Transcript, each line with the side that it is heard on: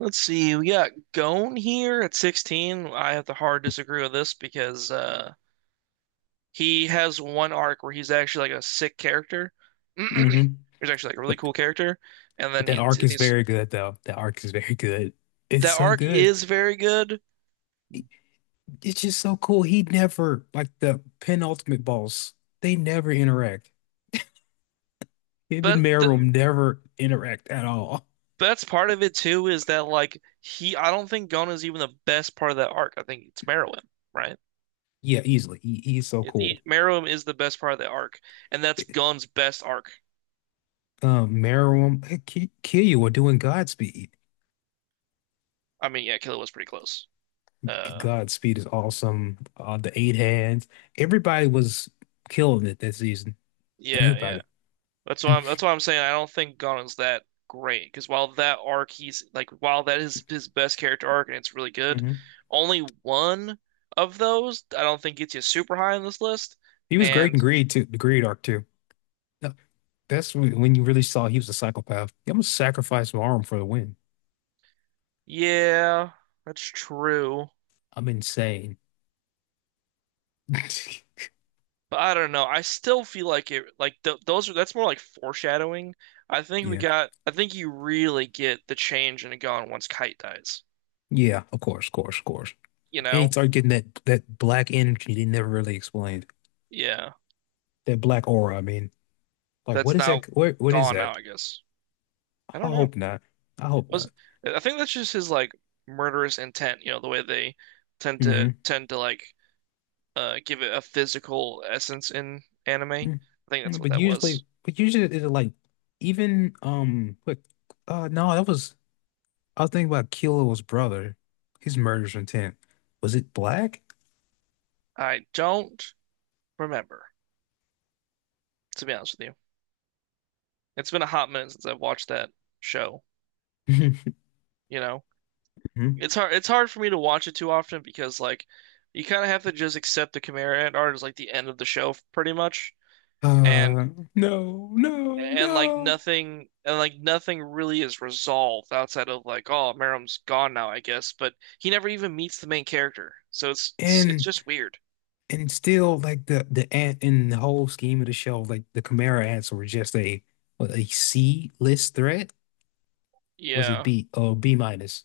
right: Let's see. We got Gon here at 16. I have to hard disagree with this because he has one arc where he's actually like a sick character.
left: Hmm.
right: He's actually like a really
left: But
right: cool character, and then
left: that arc is
right: he's
left: very good though. That arc is very good. It's
right: that
left: so
right: arc
left: good.
right: is very good.
left: It's just so cool. He never like the penultimate boss. They never interact. Him and
right: But th
left: Meruem never interact at all.
right: That's part of it too is that like he I don't think Gon is even the best part of that arc. I think it's Meruem, right?
left: Yeah, easily. He's so
right: It's
left: cool.
right: e Meruem is the best part of the arc, and that's Gon's best arc.
left: Meruem, Killua were doing Godspeed.
right: I mean, yeah, Killua was pretty close. Uh,
left: Godspeed is awesome. The eight hands. Everybody was killing it that season.
right: yeah, yeah.
left: Everybody.
right: That's why I'm saying I don't think Gunna's that great because while that is his best character arc and it's really good,
left: Hmm.
right: only one of those I don't think gets you super high on this list.
left: He was great
right: And
left: in Greed too. The Greed arc too. When you really saw he was a psychopath. I'm gonna sacrifice my arm for the win.
right: yeah, that's true.
left: I'm insane.
right: But I don't know. I still feel like it like th those are that's more like foreshadowing.
left: Yeah.
right: I think you really get the change in Gon once Kite dies.
left: Yeah, of course, of course, of course.
right: You
left: And he
right: know?
left: started getting that black energy they never really explained.
right: Yeah.
left: That black aura, I mean. Like what
right: That's
left: is
right: now
left: that, what is
right: gone now,
left: that?
right: I guess. I
left: I
right: don't know.
left: hope not. I hope not.
right: Was I think that's just his like murderous intent, the way they
left: Hmm.
right: tend to like give it a physical essence in anime. I think that's what
left: But
right: that
left: usually
right: was.
left: but usually it's like even what no, that was I was thinking about Kilo's brother, his murderous intent. Was it black?
right: I don't remember, to be honest with you. It's been a hot minute since I've watched that show, you know. It's hard for me to watch it too often because like you kind of have to just accept the Chimera Ant art as like the end of the show pretty much. And
left: Uh, no, no, no.
right: and like nothing really is resolved outside of like, oh, Merrim's gone now, I guess, but he never even meets the main character, so it's
left: And
right: just weird.
left: and still like the ant in the whole scheme of the show, like the Chimera ants were just a what, a C list threat. Was it
right: Yeah.
left: B? Oh, B minus.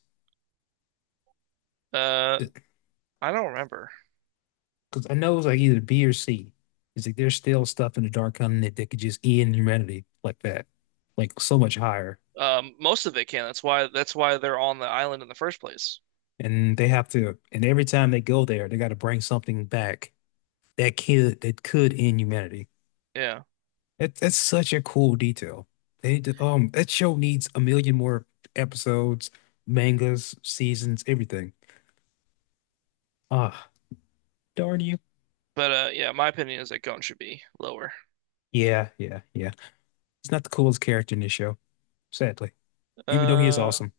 right: uh I don't remember.
left: Because I know it was like either B or C. It's like there's still stuff in the Dark Continent that could just end humanity like that, like so much higher.
right: Most of it can. That's why they're on the island in the first place.
left: And they have to, and every time they go there, they got to bring something back that could end humanity.
right: Yeah.
left: It's such a cool detail. That show needs a million more episodes, mangas, seasons, everything. Ah, darn you.
right: but yeah, my opinion is that Gon should be lower.
left: Yeah, yeah, yeah. He's not the coolest character in this show, sadly. Even though he is
right: Uh
left: awesome.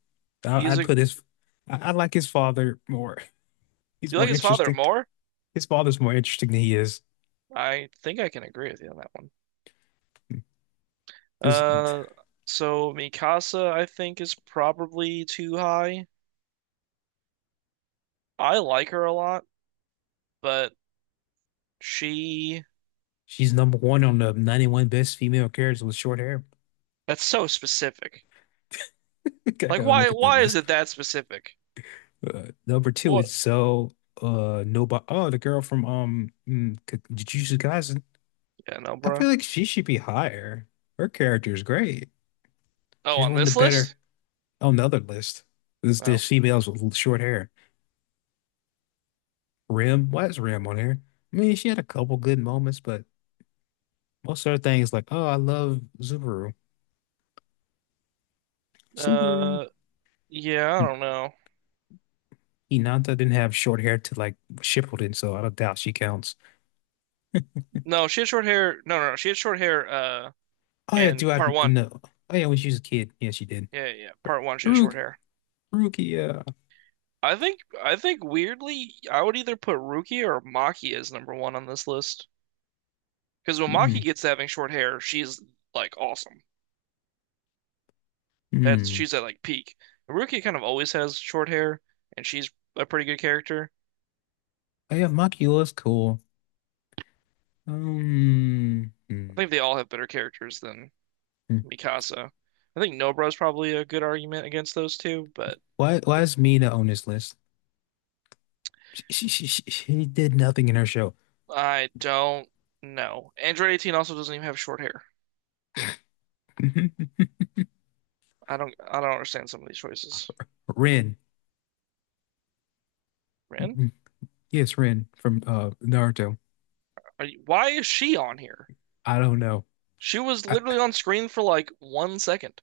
left: I,
right: he's
left: I'd
right: a
left: put his I like his father more. He's
right: You
left: more
right: like his father
left: interesting.
right: more.
left: His father's more interesting than he is.
right: I think I can agree with you on that one.
left: This
right: uh so Mikasa I think is probably too high. I like her a lot, but she
left: she's number one on the 91 best female characters with short hair.
right: that's so specific.
left: I
right: Like,
left: gotta
right: why
left: look at that
right: why is
left: list.
right: it that specific?
left: Number two
right: What?
left: is so nobody. Oh, the girl from Jujutsu Kaisen.
right: Yeah, no,
left: I feel
right: bro.
left: like she should be higher. Her character is great.
right: Oh,
left: She's
right: on
left: one of the
right: this
left: better
right: list?
left: on the other list. There's the
right: No.
left: females with short hair. Rim, why is Rim on here? I mean, she had a couple good moments, but most of her things like, oh, I love Subaru. Subaru.
right: Uh yeah, I
left: Hmm.
right: don't know.
left: Hinata didn't have short hair to like Shippuden, so I don't doubt she counts.
right: No, she had short hair. No, no, no. She had short hair
left: Oh yeah,
right: in
left: do I
right: part one.
left: know? Oh yeah, when she was a kid, yeah, she did.
right: Yeah, yeah, yeah, part one she had
left: Haru
right: short hair.
left: Rukia.
right: I think weirdly I would either put Ruki or Maki as number one on this list. Because when Maki
left: Hmm.
right: gets to having short hair, she's like awesome. That's
left: Hmm.
right: she's at like peak. Haruki kind of always has short hair, and she's a pretty good character.
left: Oh yeah, Makula's cool.
right: I
left: Hmm.
right: think they all have better characters than
left: Hmm.
right: Mikasa. I think Nobra's probably a good argument against those two, but
left: Why? Why is Mina on this list? She did nothing in her show.
right: I don't know. Android 18 also doesn't even have short hair.
left: Mhm.
right: I don't understand some of these choices.
left: Rin.
right: Rin,
left: Mhm. Yes, Rin from Naruto.
right: why is she on here?
left: I don't know.
right: She was
left: I,
right: literally on screen for like 1 second.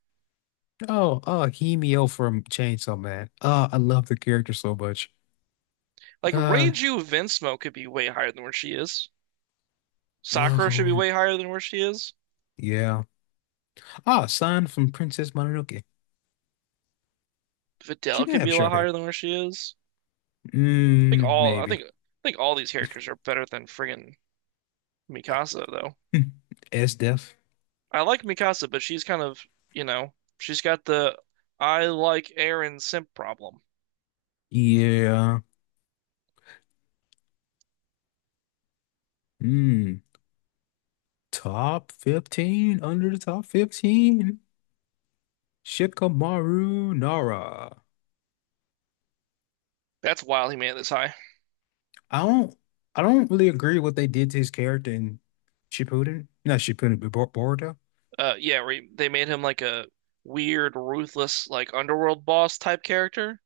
left: oh, oh, Himeo from Chainsaw Man. Oh, I love the character so much.
right: Like,
left: Uh,
right: Reiju Vinsmoke could be way higher than where she is. Sakura should be
left: oh,
right: way higher than where she is.
left: yeah. Ah, San from Princess Mononoke. She
right: Videl
left: did
right: could be
left: have
right: a lot
left: short hair.
right: higher than where she is. Think
left: Mm,
right: all
left: maybe.
right: I think all these characters are better than friggin' Mikasa though.
left: S Def.
right: I like Mikasa, but she's kind of, you know, she's got the I like Aaron simp problem.
left: Yeah. Mm, top 15, under the top 15. Shikamaru Nara.
right: That's wild he made it this high.
left: I don't I don't really agree what they did to his character in Shippuden. Not Shippuden, but Boruto.
right: Yeah, where they made him like a weird, ruthless, like underworld boss type character.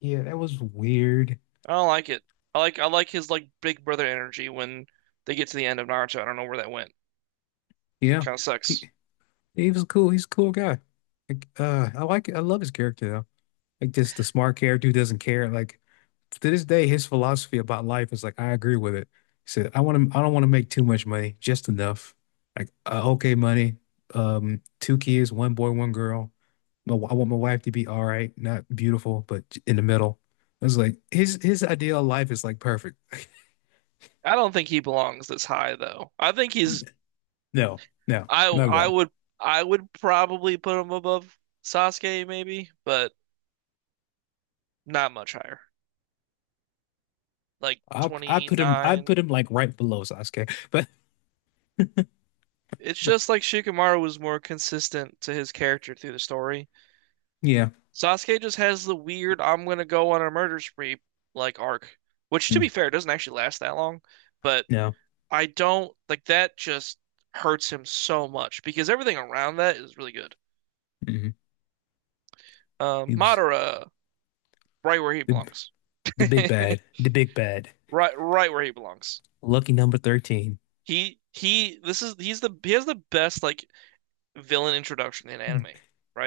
left: Yeah, that was weird.
right: I don't like it. I like his like big brother energy when they get to the end of Naruto. I don't know where that went.
left: Yeah.
right: Kind of
left: He,
right: sucks.
left: he was cool. He's a cool guy. Like, I love his character though. Like just the smart character who doesn't care. Like to this day, his philosophy about life is like, I agree with it. He said, I don't want to make too much money, just enough. Like, okay, money, two kids, one boy, one girl. I want my wife to be all right, not beautiful, but in the middle. I was like, his ideal life is like perfect.
right: I don't think he belongs this high though. I think he's
left: No, no,
right: I
left: not at
right: I
left: all.
right: would probably put him above Sasuke maybe, but not much higher. Like
left: I put
right: 29.
left: him like right below Sasuke. But
right: It's just like Shikamaru was more consistent to his character through the story.
left: yeah,
right: Sasuke just has the weird I'm gonna go on a murder spree like arc, which to be
left: mm,
right: fair doesn't actually last that long, but
left: no,
right: I don't like that just hurts him so much because everything around that is really good.
left: mm. He was
right: Madara right where he
left: the
right: belongs.
left: the big bad, the big bad,
right: Right where he belongs.
left: lucky number 13.
right: He this is he's the he has the best like villain introduction in anime,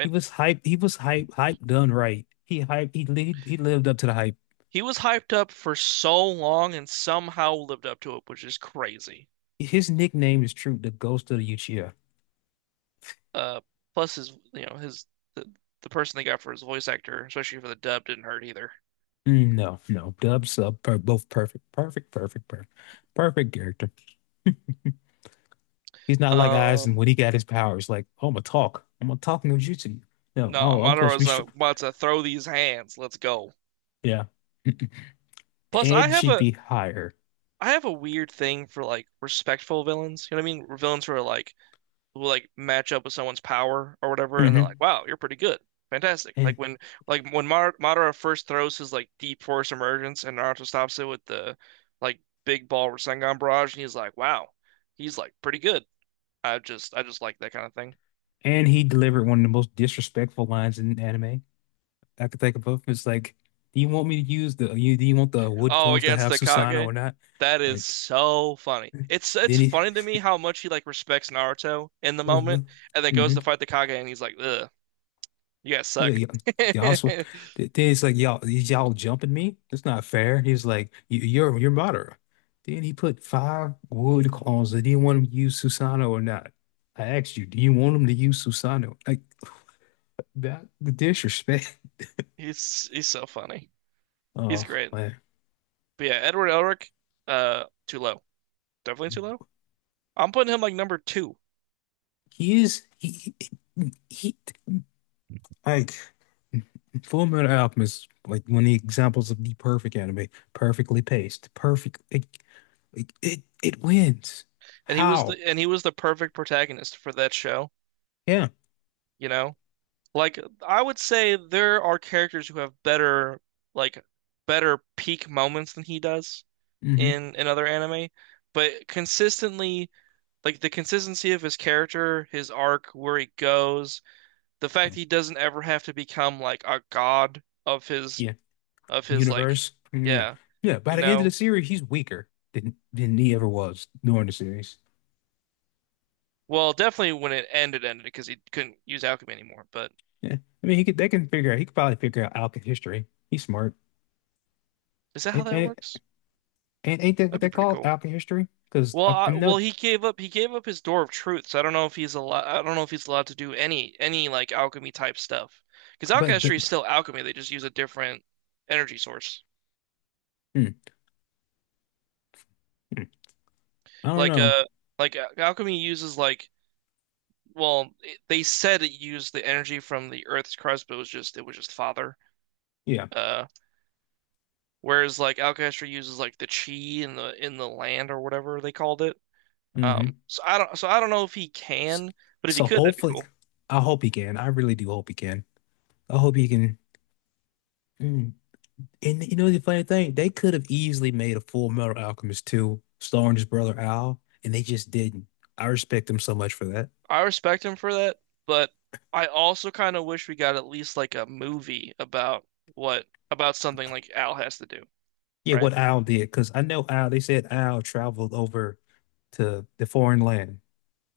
left: He was hype. He was hype. Hype done right. He hype. He lived. He lived up to the hype.
right: He was hyped up for so long and somehow lived up to it, which is crazy.
left: His nickname is true. The Ghost of the Uchiha.
right: Uh plus his, you know, his the, the person they got for his voice actor, especially for the dub, didn't hurt either.
left: Mm, no, no, dub sub, per, both perfect, perfect, perfect, perfect, perfect character. He's not like Aizen
right: Um
left: when he got his powers. Like, oh, I'm gonna talk. I'm gonna talk no jutsu. No,
right: no,
left: oh, I'm supposed to be
right: Madora's
left: strong.
right: about to throw these hands. Let's go.
left: Yeah.
right: Plus
left: Ed should be higher.
right: I have a weird thing for like respectful villains. You know what I mean? Villains who are like who like match up with someone's power or whatever, and they're like,
left: Hmm.
right: "Wow, you're pretty good, fantastic!"
left: And
right: Like when Mar Madara first throws his like deep force emergence, and Naruto stops it with the like big ball Rasengan barrage, and he's like, "Wow, he's like pretty good." I just like that kind of thing.
left: and he delivered one of the most disrespectful lines in anime. I could take a puff. It's like, do you want me to use the you do you want the wood
right: Oh,
left: clones to
right: against
left: have
right: the
left: Susanoo
right: Kage,
left: or not?
right: that is
left: Like
right: so funny. It's
left: then he
right: funny to me how much he like respects Naruto in the
left: hmm
right: moment, and then goes
left: hmm.
right: to fight the Kage, and he's like, "Ugh, you guys
left: Yeah,
right: suck."
left: yeah. Y'all also then it's like y'all jumping me? That's not fair. He's like, "You- you're moderate. Then he put five wood clones that didn't want him to use Susanoo or not. I asked you, do you want him to use Susanoo? Like that the disrespect.
right: He's so funny. He's
left: Oh
right: great.
left: man.
right: But yeah, Edward Elric, too low. Definitely too low. I'm putting him like number two,
left: He is he like Full Metal Alchemist, like one of the examples of the perfect anime, perfectly paced, perfect. It wins. How?
right: and he was the perfect protagonist for that show.
left: Yeah.
right: You know, like I would say there are characters who have better like better peak moments than he does
left: Hmm.
right: in another anime, but consistently. Like the consistency of his character, his arc, where he goes, the fact
left: Yeah.
right: that he doesn't ever have to become like a god
left: Yeah.
right: of his like
left: Universe. Yeah.
right: yeah,
left: Yeah. By
right: you
left: the end of
right: know.
left: the series, he's weaker than he ever was during the series.
right: Well, definitely when it ended, ended because he couldn't use alchemy anymore. But
left: Yeah. I mean, he could they can figure out. He could probably figure out Alka history. He's smart.
right: is that how
left: Ain't
right: that
left: ain't,
right: works?
left: ain't that what
right: That'd be
left: they
right: pretty
left: call
right: cool.
left: Alka history? Because I'm
right: Well,
left: not.
right: he gave up. He gave up his door of truth. So I don't know if he's allowed. I don't know if he's allowed to do any like alchemy type stuff. Because
left: But the,
right: alchemy is still alchemy. They just use a different energy source.
left: hmm, hmm. I don't
right: Like
left: know.
right: uh, al- alchemy uses like well, they said it used the energy from the Earth's crust, but it was just father.
left: Yeah.
right: Uh, whereas like alchemy uses like the chi in the land or whatever they called it.
left: Hmm.
right: So I don't know if he
left: S-
right: can, but if he
left: So
right: could, that'd be
left: hopefully,
right: cool.
left: I hope he can. I really do hope he can. I hope he can. Mm. And you know the funny thing, they could have easily made a Full Metal Alchemist 2 starring his brother Al, and they just didn't. I respect them so much for that.
right: I respect him for that, but I also kind of wish we got at least like a movie about what about something like Al has to do,
left: Yeah, what
right: right?
left: Al did, because I know Al. They said Al traveled over to the foreign land.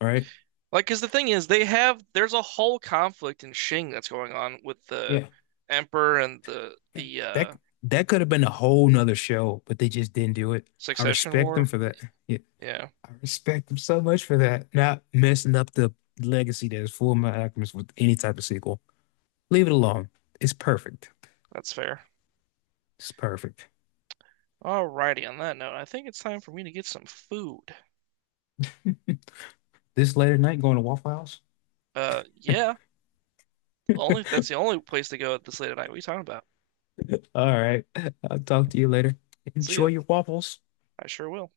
left: All right.
right: Like, because the thing is, they have there's a whole conflict in Shing that's going on with the
left: Yeah.
right: Emperor and the
left: Yeah.
right: the
left: That
right: uh,
left: that could have been a whole nother show, but they just didn't do it. I
right: Succession
left: respect them
right: War.
left: for that. Yeah.
right: Yeah,
left: I respect him so much for that. Not messing up the legacy that is Full Metal Alchemist with any type of sequel. Leave it alone. It's perfect.
right: that's fair.
left: It's perfect.
right: Alrighty, on that note, I think it's time for me to get some food.
left: This later night going to Waffle House?
right: Yeah, only that's the only place to go at this late at night. What are you talking about?
left: All right. I'll talk to you later.
right: See
left: Enjoy
right: ya.
left: your waffles.
right: I sure will.